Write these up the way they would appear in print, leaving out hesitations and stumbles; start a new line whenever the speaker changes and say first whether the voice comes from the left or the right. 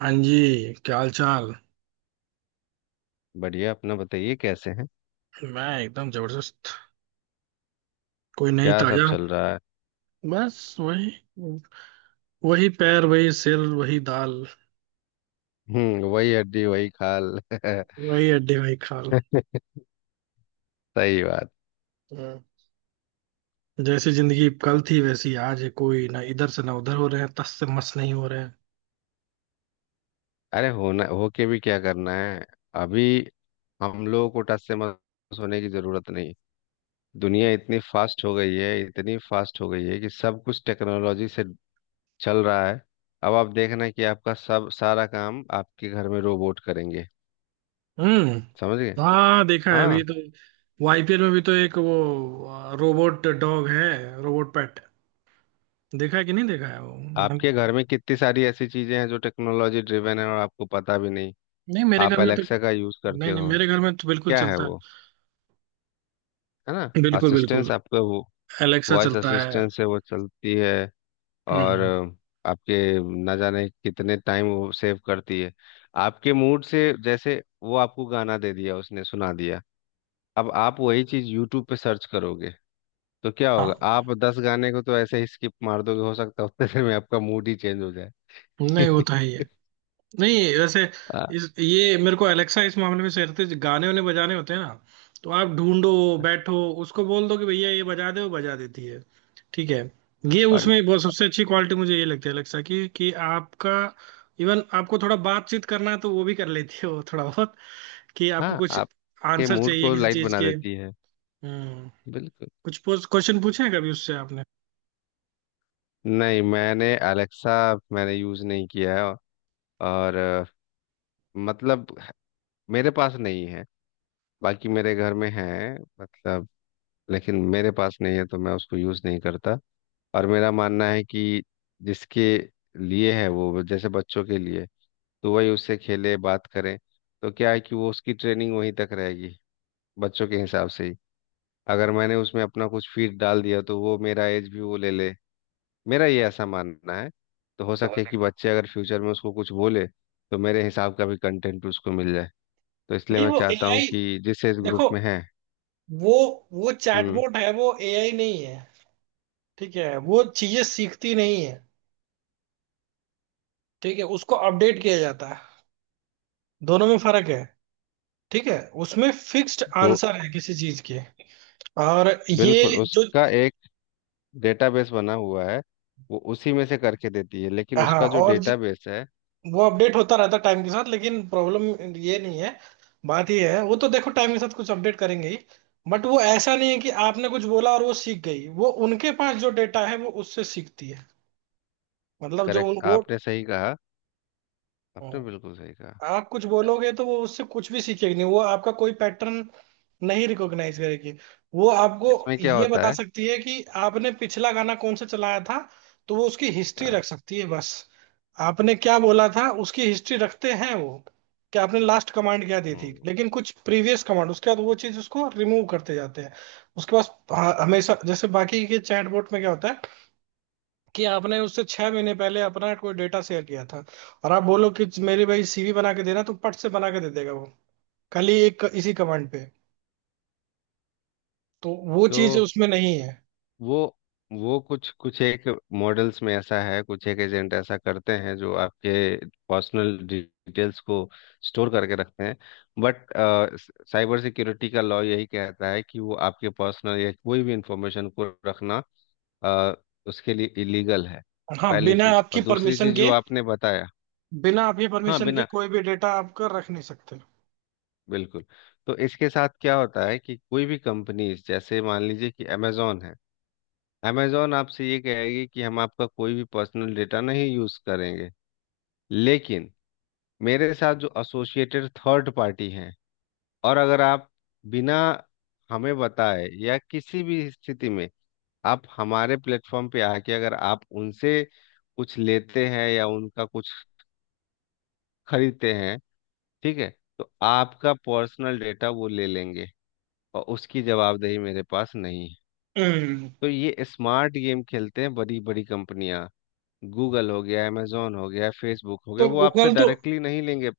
right: हाँ जी, क्या हाल चाल।
left: बढ़िया। अपना बताइए, कैसे हैं?
right: मैं एकदम जबरदस्त। कोई नहीं,
left: क्या सब
right: ताजा।
left: चल रहा है?
right: बस वही, वही पैर वही सिर वही दाल,
left: हम्म, वही हड्डी वही खाल।
right: वही हड्डी वही खाल।
left: सही बात।
right: हम्म। जैसी जिंदगी कल थी वैसी आज है, कोई ना इधर से ना उधर हो रहे हैं, तस से मस नहीं हो रहे हैं।
left: अरे होना होके भी क्या करना है? अभी हम लोगों को टस से मस होने की जरूरत नहीं। दुनिया इतनी फास्ट हो गई है, कि सब कुछ टेक्नोलॉजी से चल रहा है। अब आप देखना कि आपका सब सारा काम आपके घर में रोबोट करेंगे।
right: हम्म।
left: समझ गए?
right: हाँ, देखा है,
left: हाँ,
right: अभी तो आईपीएल में भी तो एक वो रोबोट डॉग है, रोबोट पेट। देखा है कि नहीं देखा है वो?
left: आपके घर में कितनी सारी ऐसी चीजें हैं जो टेक्नोलॉजी ड्रिवेन है और आपको पता भी नहीं।
right: नहीं, मेरे
left: आप
right: घर में तो
left: एलेक्सा का यूज करते
right: नहीं, नहीं
left: हो?
right: मेरे घर में तो बिल्कुल
left: क्या है
right: चलता है।
left: वो, है ना?
right: बिल्कुल बिल्कुल,
left: असिस्टेंस आपका, वो
right: एलेक्सा
left: वॉइस
right: चलता है।
left: असिस्टेंस है, वो चलती है। और
right: हम्म।
left: आपके ना जाने कितने टाइम वो सेव करती है, आपके मूड से। जैसे वो आपको गाना दे दिया, उसने सुना दिया। अब आप वही चीज यूट्यूब पे सर्च करोगे तो क्या होगा,
right: हाँ,
left: आप 10 गाने को तो ऐसे ही स्किप मार दोगे। हो सकता है उतने देर में आपका मूड ही चेंज हो जाए।
right: नहीं वो तो है ही है। नहीं वैसे,
left: आ,
right: इस ये मेरे को एलेक्सा इस मामले में, सहते गाने उन्हें बजाने होते हैं ना, तो आप ढूंढो, बैठो, उसको बोल दो कि भैया ये बजा दे, वो बजा देती है। ठीक है, ये
left: और
right: उसमें बहुत सबसे अच्छी क्वालिटी मुझे ये लगती है एलेक्सा की, कि आपका, इवन आपको थोड़ा बातचीत करना है तो वो भी कर लेती है, वो थोड़ा बहुत, कि आपको
left: हाँ,
right: कुछ
left: आपके
right: आंसर
left: मूड
right: चाहिए
left: को
right: किसी
left: लाइट
right: चीज
left: बना
right: के।
left: देती है।
right: हम्म।
left: बिल्कुल।
right: कुछ क्वेश्चन पूछे हैं कभी उससे आपने?
left: नहीं, मैंने यूज़ नहीं किया है। और मतलब मेरे पास नहीं है, बाकी मेरे घर में है। मतलब, लेकिन मेरे पास नहीं है तो मैं उसको यूज़ नहीं करता। और मेरा मानना है कि जिसके लिए है, वो जैसे बच्चों के लिए, तो वही उससे खेले, बात करें, तो क्या है कि वो उसकी ट्रेनिंग वहीं तक रहेगी, बच्चों के हिसाब से ही। अगर मैंने उसमें अपना कुछ फीड डाल दिया तो वो मेरा एज भी वो ले ले। मेरा ये ऐसा मानना है। तो हो
right: तो
left: सके कि बच्चे अगर फ्यूचर में उसको कुछ बोले, तो मेरे हिसाब का भी कंटेंट उसको मिल जाए। तो इसलिए
right: नहीं,
left: मैं
right: वो
left: चाहता हूँ
right: एआई,
left: कि जिस एज ग्रुप
right: देखो,
left: में है।
right: वो वो
left: हम्म।
right: चैटबॉट है, वो एआई नहीं है। ठीक है, वो चीजें सीखती नहीं है। ठीक है, उसको अपडेट किया जाता है। दोनों में फर्क है। ठीक है, उसमें फिक्स्ड
left: तो
right: आंसर है किसी चीज के। और
left: बिल्कुल
right: ये जो,
left: उसका एक डेटाबेस बना हुआ है, वो उसी में से करके देती है, लेकिन
right: हाँ,
left: उसका जो
right: और जो
left: डेटाबेस है।
right: वो अपडेट होता रहता है टाइम के साथ, लेकिन प्रॉब्लम ये नहीं है। बात ये है वो तो देखो टाइम के साथ कुछ अपडेट करेंगे ही, बट वो ऐसा नहीं है कि आपने कुछ बोला और वो सीख गई। वो उनके पास जो डेटा है वो उससे सीखती है। मतलब जो
left: करेक्ट,
right: वो,
left: आपने सही कहा, आपने
right: हाँ।
left: बिल्कुल सही कहा।
right: आप कुछ बोलोगे तो वो उससे कुछ भी सीखेगी नहीं, वो आपका कोई पैटर्न नहीं रिकॉग्नाइज करेगी। वो आपको
left: इसमें क्या
right: ये
left: होता
right: बता
left: है?
right: सकती है कि आपने पिछला गाना कौन सा चलाया था, तो वो उसकी हिस्ट्री
left: हाँ,
right: रख सकती है, बस। आपने क्या बोला था उसकी हिस्ट्री रखते हैं वो, कि आपने लास्ट कमांड क्या दी थी,
left: हम्म।
right: लेकिन कुछ प्रीवियस कमांड उसके बाद वो चीज उसको रिमूव करते जाते हैं उसके पास। हाँ, हमेशा। जैसे बाकी के चैटबॉट में क्या होता है, कि आपने उससे 6 महीने पहले अपना कोई डेटा शेयर किया था, और आप बोलो कि मेरे भाई सीवी बना के देना, तो पट से बना के दे देगा वो, खाली एक इसी कमांड पे। तो वो चीज
left: तो
right: उसमें नहीं है।
left: वो वो कुछ कुछ एक मॉडल्स में ऐसा है, कुछ एक एजेंट ऐसा करते हैं जो आपके पर्सनल डिटेल्स को स्टोर करके रखते हैं। बट साइबर सिक्योरिटी का लॉ यही कहता है कि वो आपके पर्सनल या कोई भी इंफॉर्मेशन को रखना, अ, उसके लिए इलीगल है।
right: हाँ
left: पहली
right: बिना
left: चीज।
right: आपकी
left: और दूसरी
right: परमिशन
left: चीज
right: के,
left: जो आपने बताया,
right: बिना आपकी
left: हाँ,
right: परमिशन के
left: बिना,
right: कोई भी डेटा आपका रख नहीं सकते।
left: बिल्कुल। तो इसके साथ क्या होता है कि कोई भी कंपनीज, जैसे मान लीजिए कि अमेजोन है। अमेजॉन आपसे ये कहेगी कि हम आपका कोई भी पर्सनल डेटा नहीं यूज करेंगे, लेकिन मेरे साथ जो एसोसिएटेड थर्ड पार्टी हैं, और अगर आप बिना हमें बताए या किसी भी स्थिति में आप हमारे प्लेटफॉर्म पे आके अगर आप उनसे कुछ लेते हैं या उनका कुछ खरीदते हैं, ठीक है, तो आपका पर्सनल डेटा वो ले लेंगे, और उसकी जवाबदेही मेरे पास नहीं है।
right: हम्म।
left: तो ये स्मार्ट गेम खेलते हैं बड़ी बड़ी कंपनियां। गूगल हो गया, amazon हो गया, फेसबुक हो गया,
right: तो
left: वो आपसे
right: गूगल तो,
left: डायरेक्टली नहीं लेंगे।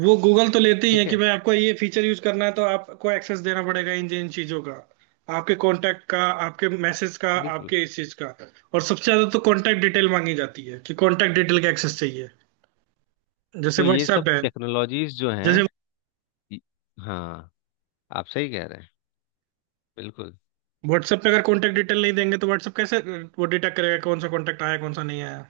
right: वो गूगल तो लेते ही है
left: ठीक
right: कि
left: है,
right: भाई आपको ये फीचर यूज करना है तो आपको एक्सेस देना पड़ेगा इन इन चीजों का, आपके कांटेक्ट का, आपके मैसेज का,
left: बिल्कुल।
right: आपके इस चीज का। और सबसे ज्यादा तो कांटेक्ट डिटेल मांगी जाती है, कि कांटेक्ट डिटेल का एक्सेस चाहिए। जैसे
left: तो ये
right: व्हाट्सएप
left: सब
right: है,
left: टेक्नोलॉजीज जो
right: जैसे
left: हैं ये- हाँ, आप सही कह रहे हैं, बिल्कुल।
right: व्हाट्सएप पे अगर कॉन्टेक्ट डिटेल नहीं देंगे तो व्हाट्सएप कैसे वो डिटेक्ट करेगा कौन सा कॉन्टेक्ट आया कौन सा नहीं आया।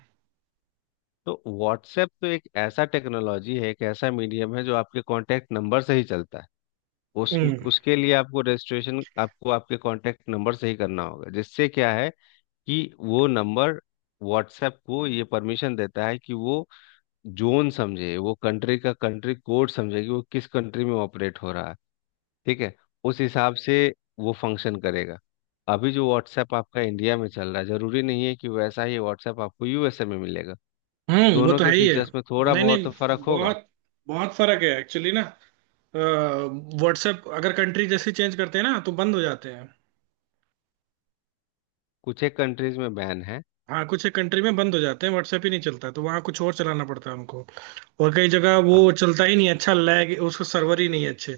left: तो व्हाट्सएप तो एक ऐसा टेक्नोलॉजी है, एक ऐसा मीडियम है जो आपके कांटेक्ट नंबर से ही चलता है। उस
right: हम्म।
left: उसके लिए आपको रजिस्ट्रेशन आपको आपके कांटेक्ट नंबर से ही करना होगा, जिससे क्या है कि वो नंबर व्हाट्सएप को ये परमिशन देता है कि वो जोन समझे, वो कंट्री का कंट्री कोड समझे, कि वो किस कंट्री में ऑपरेट हो रहा है। ठीक है, उस हिसाब से वो फंक्शन करेगा। अभी जो व्हाट्सएप आपका इंडिया में चल रहा है, जरूरी नहीं है कि वैसा ही व्हाट्सएप आपको यूएसए में मिलेगा।
right: हम्म, वो
left: दोनों
right: तो
left: के
right: है ही है।
left: फीचर्स में थोड़ा
right: नहीं
left: बहुत तो
right: नहीं,
left: फर्क होगा।
right: बहुत बहुत फर्क है एक्चुअली ना। व्हाट्सएप अगर कंट्री जैसी चेंज करते हैं ना तो बंद हो जाते हैं।
left: कुछ एक कंट्रीज में बैन है।
right: हाँ, कुछ एक कंट्री में बंद हो जाते हैं, व्हाट्सएप ही नहीं चलता, तो वहाँ कुछ और चलाना पड़ता है उनको। और कई जगह
left: हाँ,
right: वो चलता ही नहीं अच्छा, लैग, उसका सर्वर ही नहीं है अच्छे।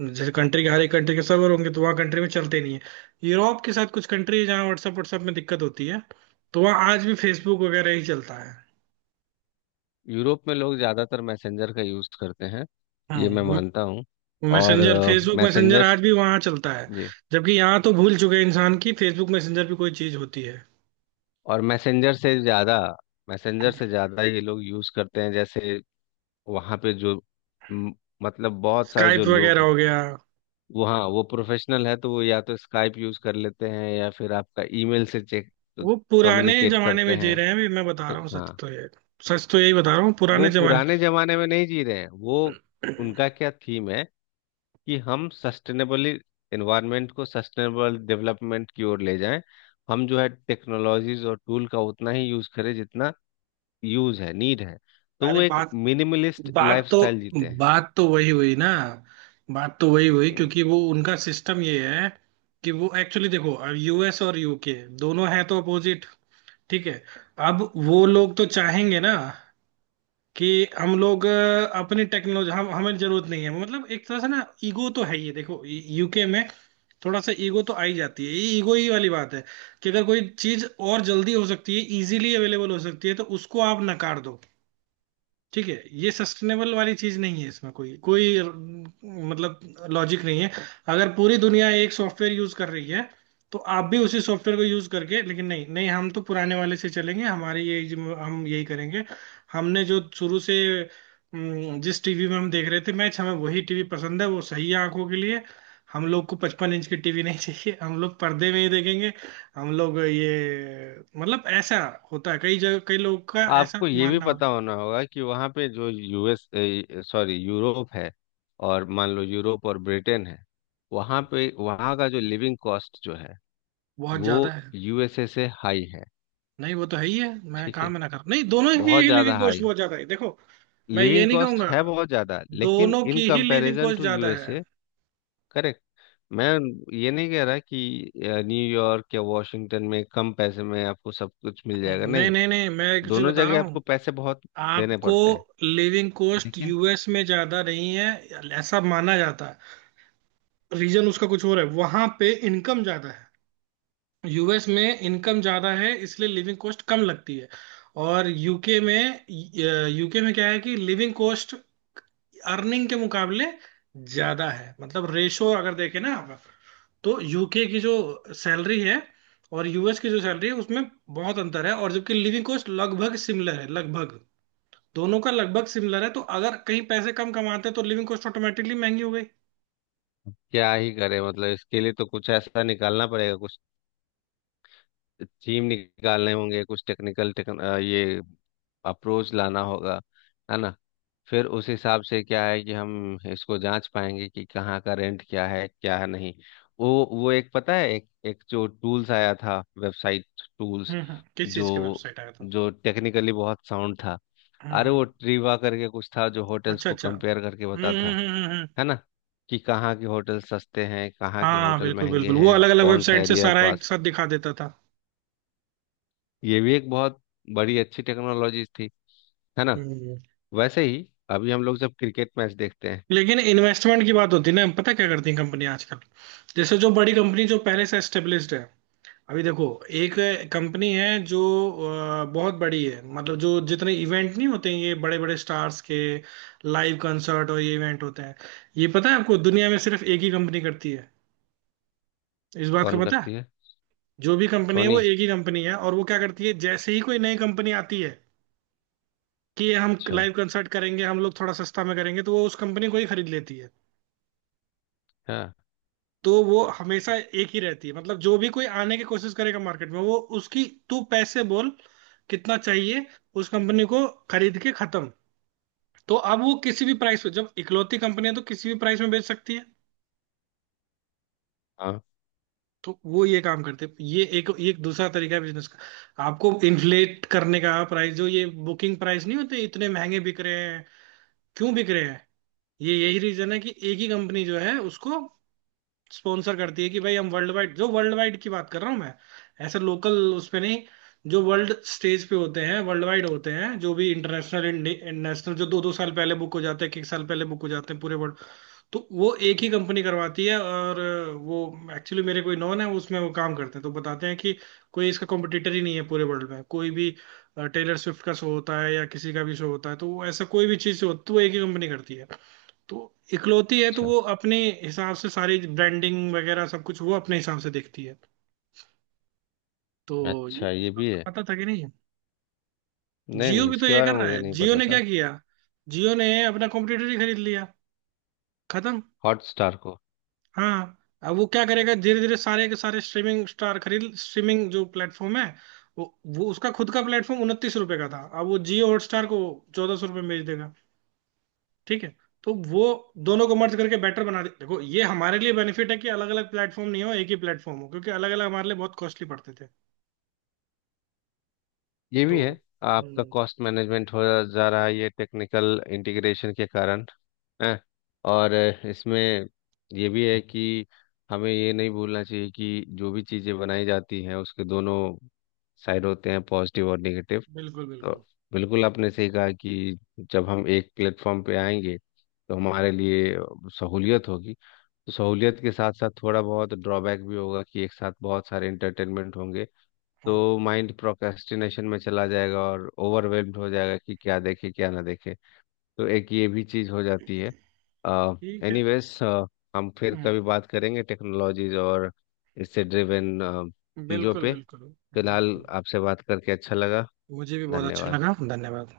right: जैसे कंट्री के, हर एक कंट्री के सर्वर होंगे, तो वहाँ कंट्री में चलते नहीं है। यूरोप के साथ कुछ कंट्री है जहाँ व्हाट्सएप व्हाट्सएप में दिक्कत होती है, तो वहाँ आज भी फेसबुक वगैरह ही चलता है।
left: यूरोप में लोग ज़्यादातर मैसेंजर का यूज़ करते हैं, ये मैं
right: हम्म।
left: मानता हूँ। और
right: मैसेंजर, फेसबुक मैसेंजर
left: मैसेंजर,
right: आज भी वहाँ चलता है।
left: जी।
right: जबकि यहाँ तो भूल चुके हैं इंसान की फेसबुक मैसेंजर भी कोई चीज होती है।
left: और मैसेंजर से ज़्यादा ये लोग यूज़ करते हैं, जैसे वहाँ पे जो म, मतलब बहुत सारे जो
right: स्काइप वगैरह
left: लोग हैं
right: हो गया।
left: वो, हाँ वो प्रोफेशनल है, तो वो या तो स्काइप यूज कर लेते हैं या फिर आपका ईमेल से चेक,
right: वो पुराने
left: कम्युनिकेट
right: जमाने
left: करते
right: में जी
left: हैं।
right: रहे हैं, अभी मैं बता रहा
left: ठीक,
right: हूँ, सच
left: हाँ।
right: तो ये, सच तो यही बता रहा हूँ,
left: वो
right: पुराने जमाने।
left: पुराने जमाने में नहीं जी रहे हैं वो। उनका क्या थीम है कि हम सस्टेनेबली एनवायरनमेंट को सस्टेनेबल डेवलपमेंट की ओर ले जाएं। हम जो है टेक्नोलॉजीज और टूल का उतना ही यूज करें जितना यूज है, नीड है। तो
right: अरे
left: वो एक
right: बात
left: मिनिमलिस्ट
right: बात तो
left: लाइफस्टाइल जीते हैं।
right: वही हुई ना, बात तो वही हुई,
left: हम्म।
right: क्योंकि वो उनका सिस्टम ये है, कि वो एक्चुअली देखो, अब यूएस और यूके दोनों हैं तो अपोजिट। ठीक है। अब वो लोग तो चाहेंगे ना, कि हम लोग अपनी टेक्नोलॉजी, हम, हमें जरूरत नहीं है, मतलब एक तरह से ना ईगो तो है, ये देखो यूके में थोड़ा सा ईगो तो आई जाती है, ये ईगो ही वाली बात है, कि अगर कोई चीज और जल्दी हो सकती है, इजीली अवेलेबल हो सकती है, तो उसको आप नकार दो। ठीक है, ये सस्टेनेबल वाली चीज नहीं है, इसमें कोई कोई अम, मतलब लॉजिक नहीं है। अगर पूरी दुनिया एक सॉफ्टवेयर यूज कर रही है तो आप भी उसी सॉफ्टवेयर को यूज करके, लेकिन नहीं नहीं हम तो पुराने वाले से चलेंगे, हमारी ये हम यही करेंगे, हमने जो शुरू से जिस टीवी में हम देख रहे थे मैच, हमें वही टीवी पसंद है, वो सही है आंखों के लिए। हम लोग को 55 इंच की टीवी नहीं चाहिए, हम लोग पर्दे में ही देखेंगे। हम लोग ये मतलब, ऐसा होता है कई जगह, कई लोग का ऐसा
left: आपको ये भी
right: मानना हो।
left: पता होना होगा कि वहाँ पे जो यूएस, सॉरी यूरोप है, और मान लो यूरोप और ब्रिटेन है, वहाँ पे वहाँ का जो लिविंग कॉस्ट जो है
right: बहुत
left: वो
right: ज्यादा है।
left: यूएसए से हाई है।
right: नहीं वो तो है ही है, मैं
left: ठीक
right: कहाँ
left: है,
right: मना कर, नहीं दोनों की
left: बहुत
right: ही
left: ज़्यादा
right: लिविंग
left: हाई
right: कॉस्ट बहुत ज्यादा है देखो। मैं ये
left: लिविंग
right: नहीं
left: कॉस्ट
right: कहूंगा,
left: है, बहुत ज़्यादा, लेकिन
right: दोनों
left: इन
right: की ही लिविंग
left: कंपैरिजन
right: कॉस्ट
left: टू
right: ज्यादा है।
left: यूएसए। करेक्ट। मैं ये नहीं कह रहा कि न्यूयॉर्क या वॉशिंगटन में कम पैसे में आपको सब कुछ मिल जाएगा,
right: नहीं
left: नहीं।
right: नहीं नहीं, मैं एक चीज
left: दोनों
right: बता रहा
left: जगह आपको
right: हूँ
left: पैसे बहुत देने
right: आपको,
left: पड़ते हैं,
right: लिविंग कॉस्ट
left: लेकिन
right: यूएस में ज्यादा नहीं है ऐसा माना जाता है, रीजन उसका कुछ और है, वहां पे इनकम ज्यादा है। यूएस में इनकम ज्यादा है इसलिए लिविंग कॉस्ट कम लगती है। और यूके में, यूके में क्या है कि लिविंग कॉस्ट अर्निंग के मुकाबले ज्यादा है, मतलब रेशो अगर देखें ना आप, तो यूके की जो सैलरी है और यूएस की जो सैलरी है उसमें बहुत अंतर है, और जबकि लिविंग कॉस्ट लगभग सिमिलर है, लगभग दोनों का लगभग सिमिलर है। तो अगर कहीं पैसे कम कमाते हैं तो लिविंग कॉस्ट ऑटोमेटिकली महंगी हो गई।
left: क्या ही करे, मतलब इसके लिए तो कुछ ऐसा निकालना पड़ेगा, कुछ थीम निकालने होंगे, कुछ टेक्निकल ये अप्रोच लाना होगा, है ना? फिर उस हिसाब से क्या है कि हम इसको जांच पाएंगे कि कहाँ का रेंट क्या है, क्या है नहीं। वो एक पता है, एक एक जो टूल्स आया था वेबसाइट, टूल्स,
right: हम्म, किस चीज के
left: जो
right: वेबसाइट आया था?
left: जो टेक्निकली बहुत साउंड था। अरे
right: हम्म।
left: वो ट्रीवा करके कुछ था, जो होटल्स
right: अच्छा
left: को
right: अच्छा,
left: कंपेयर करके बताता है
right: हम्म,
left: है ना, कि कहाँ के होटल सस्ते हैं, कहाँ के
right: हाँ
left: होटल
right: बिल्कुल
left: महंगे
right: बिल्कुल, वो
left: हैं,
right: अलग अलग
left: कौन सा
right: वेबसाइट से
left: एरिया
right: सारा एक
left: पास।
right: साथ दिखा देता था।
left: ये भी एक बहुत बड़ी अच्छी टेक्नोलॉजी थी, है ना?
right: हम्म।
left: वैसे ही अभी हम लोग जब क्रिकेट मैच देखते हैं।
right: लेकिन इन्वेस्टमेंट की बात होती है ना, पता क्या करती है कंपनी आजकल, जैसे जो बड़ी कंपनी जो पहले से एस्टेब्लिश्ड है, अभी देखो, एक कंपनी है जो बहुत बड़ी है, मतलब जो जितने इवेंट नहीं होते हैं ये बड़े बड़े स्टार्स के लाइव कंसर्ट और ये इवेंट होते हैं, ये पता है आपको दुनिया में सिर्फ एक ही कंपनी करती है, इस बात का
left: कौन
right: पता है?
left: करती है?
right: जो भी कंपनी है
left: सोनी?
right: वो एक ही कंपनी है, और वो क्या करती है जैसे ही कोई नई कंपनी आती है कि हम
left: अच्छा,
right: लाइव कंसर्ट करेंगे, हम लोग थोड़ा सस्ता में करेंगे, तो वो उस कंपनी को ही खरीद लेती है।
left: हाँ।
right: तो वो हमेशा एक ही रहती है, मतलब जो भी कोई आने की कोशिश करेगा मार्केट में, वो उसकी, तू पैसे बोल कितना चाहिए, उस कंपनी को खरीद के खत्म। तो अब वो किसी भी प्राइस पे, जब इकलौती कंपनी है तो किसी भी प्राइस में बेच सकती है।
left: हाँ,
right: तो वो ये काम करते हैं, ये एक दूसरा तरीका है बिजनेस का, आपको इन्फ्लेट करने का प्राइस, जो ये बुकिंग प्राइस नहीं होते इतने महंगे बिक रहे हैं, क्यों बिक रहे हैं, ये यही रीजन है कि एक ही कंपनी जो है उसको स्पॉन्सर करती है कि भाई, हम वर्ल्ड वाइड, जो वर्ल्ड वाइड की बात कर रहा हूँ मैं, ऐसे लोकल उसमें नहीं, जो वर्ल्ड स्टेज पे होते हैं वर्ल्ड वाइड होते हैं, जो भी इंटरनेशनल नेशनल, जो दो दो साल पहले बुक हो जाते हैं, एक एक साल पहले बुक हो जाते हैं पूरे वर्ल्ड। तो वो एक ही कंपनी करवाती है, और वो, एक्चुअली मेरे कोई नॉन है उसमें, वो काम करते हैं तो बताते हैं कि कोई इसका कॉम्पिटिटर ही नहीं है पूरे वर्ल्ड में, कोई भी टेलर स्विफ्ट का शो होता है या किसी का भी शो होता है, तो वो ऐसा कोई भी चीज़ होती है वो एक ही कंपनी करती है। तो इकलौती है, तो
left: अच्छा
right: वो अपने हिसाब से सारी ब्रांडिंग वगैरह सब कुछ वो अपने हिसाब से देखती है। तो
left: अच्छा।
right: ये इस
left: ये
right: बात
left: भी है।
right: का पता था कि नहीं?
left: नहीं
right: जियो
left: नहीं,
right: भी तो
left: इसके
right: ये
left: बारे
right: कर
left: में
right: रहा
left: मुझे
right: है,
left: नहीं
right: जियो
left: पता
right: ने
left: था।
right: क्या किया, जियो ने अपना कॉम्पिटिटर ही खरीद लिया, खत्म।
left: हॉटस्टार को?
right: हाँ। अब वो क्या करेगा, धीरे धीरे सारे के सारे स्ट्रीमिंग स्टार खरीद, स्ट्रीमिंग जो प्लेटफॉर्म है वो वो उसका खुद का प्लेटफॉर्म 29 रुपए का था, अब वो जियो हॉटस्टार को 1,400 रुपये बेच देगा। ठीक है, तो वो दोनों को मर्ज करके बेटर बना दे। देखो ये हमारे लिए बेनिफिट है कि अलग अलग प्लेटफॉर्म नहीं हो, एक ही प्लेटफॉर्म हो, क्योंकि अलग अलग हमारे लिए बहुत कॉस्टली पड़ते थे।
left: ये
right: तो,
left: भी है। आपका
right: हम्म,
left: कॉस्ट मैनेजमेंट हो जा रहा है ये टेक्निकल इंटीग्रेशन के कारण, हैं। और इसमें ये भी है कि हमें ये नहीं भूलना चाहिए कि जो भी चीज़ें बनाई जाती हैं, उसके दोनों साइड होते हैं, पॉजिटिव और नेगेटिव।
right: बिल्कुल
left: तो
right: बिल्कुल।
left: बिल्कुल आपने सही कहा, कि जब हम एक प्लेटफॉर्म पे आएंगे तो हमारे लिए सहूलियत होगी। तो सहूलियत के साथ साथ थोड़ा बहुत ड्रॉबैक भी होगा, कि एक साथ बहुत सारे एंटरटेनमेंट होंगे,
right: हाँ।
left: तो माइंड प्रोक्रेस्टिनेशन में चला जाएगा और ओवरवेल्म्ड हो जाएगा कि क्या देखे क्या ना देखे। तो एक ये भी चीज़ हो जाती है।
right: ठीक है।
left: एनीवेज, हम फिर
right: हम्म,
left: कभी बात करेंगे टेक्नोलॉजीज और इससे ड्रिवन चीज़ों
right: बिल्कुल
left: पे।
right: बिल्कुल।
left: फिलहाल
right: बिल्कुल।
left: आपसे बात करके अच्छा लगा।
right: मुझे भी बहुत अच्छा
left: धन्यवाद।
right: लगा, धन्यवाद।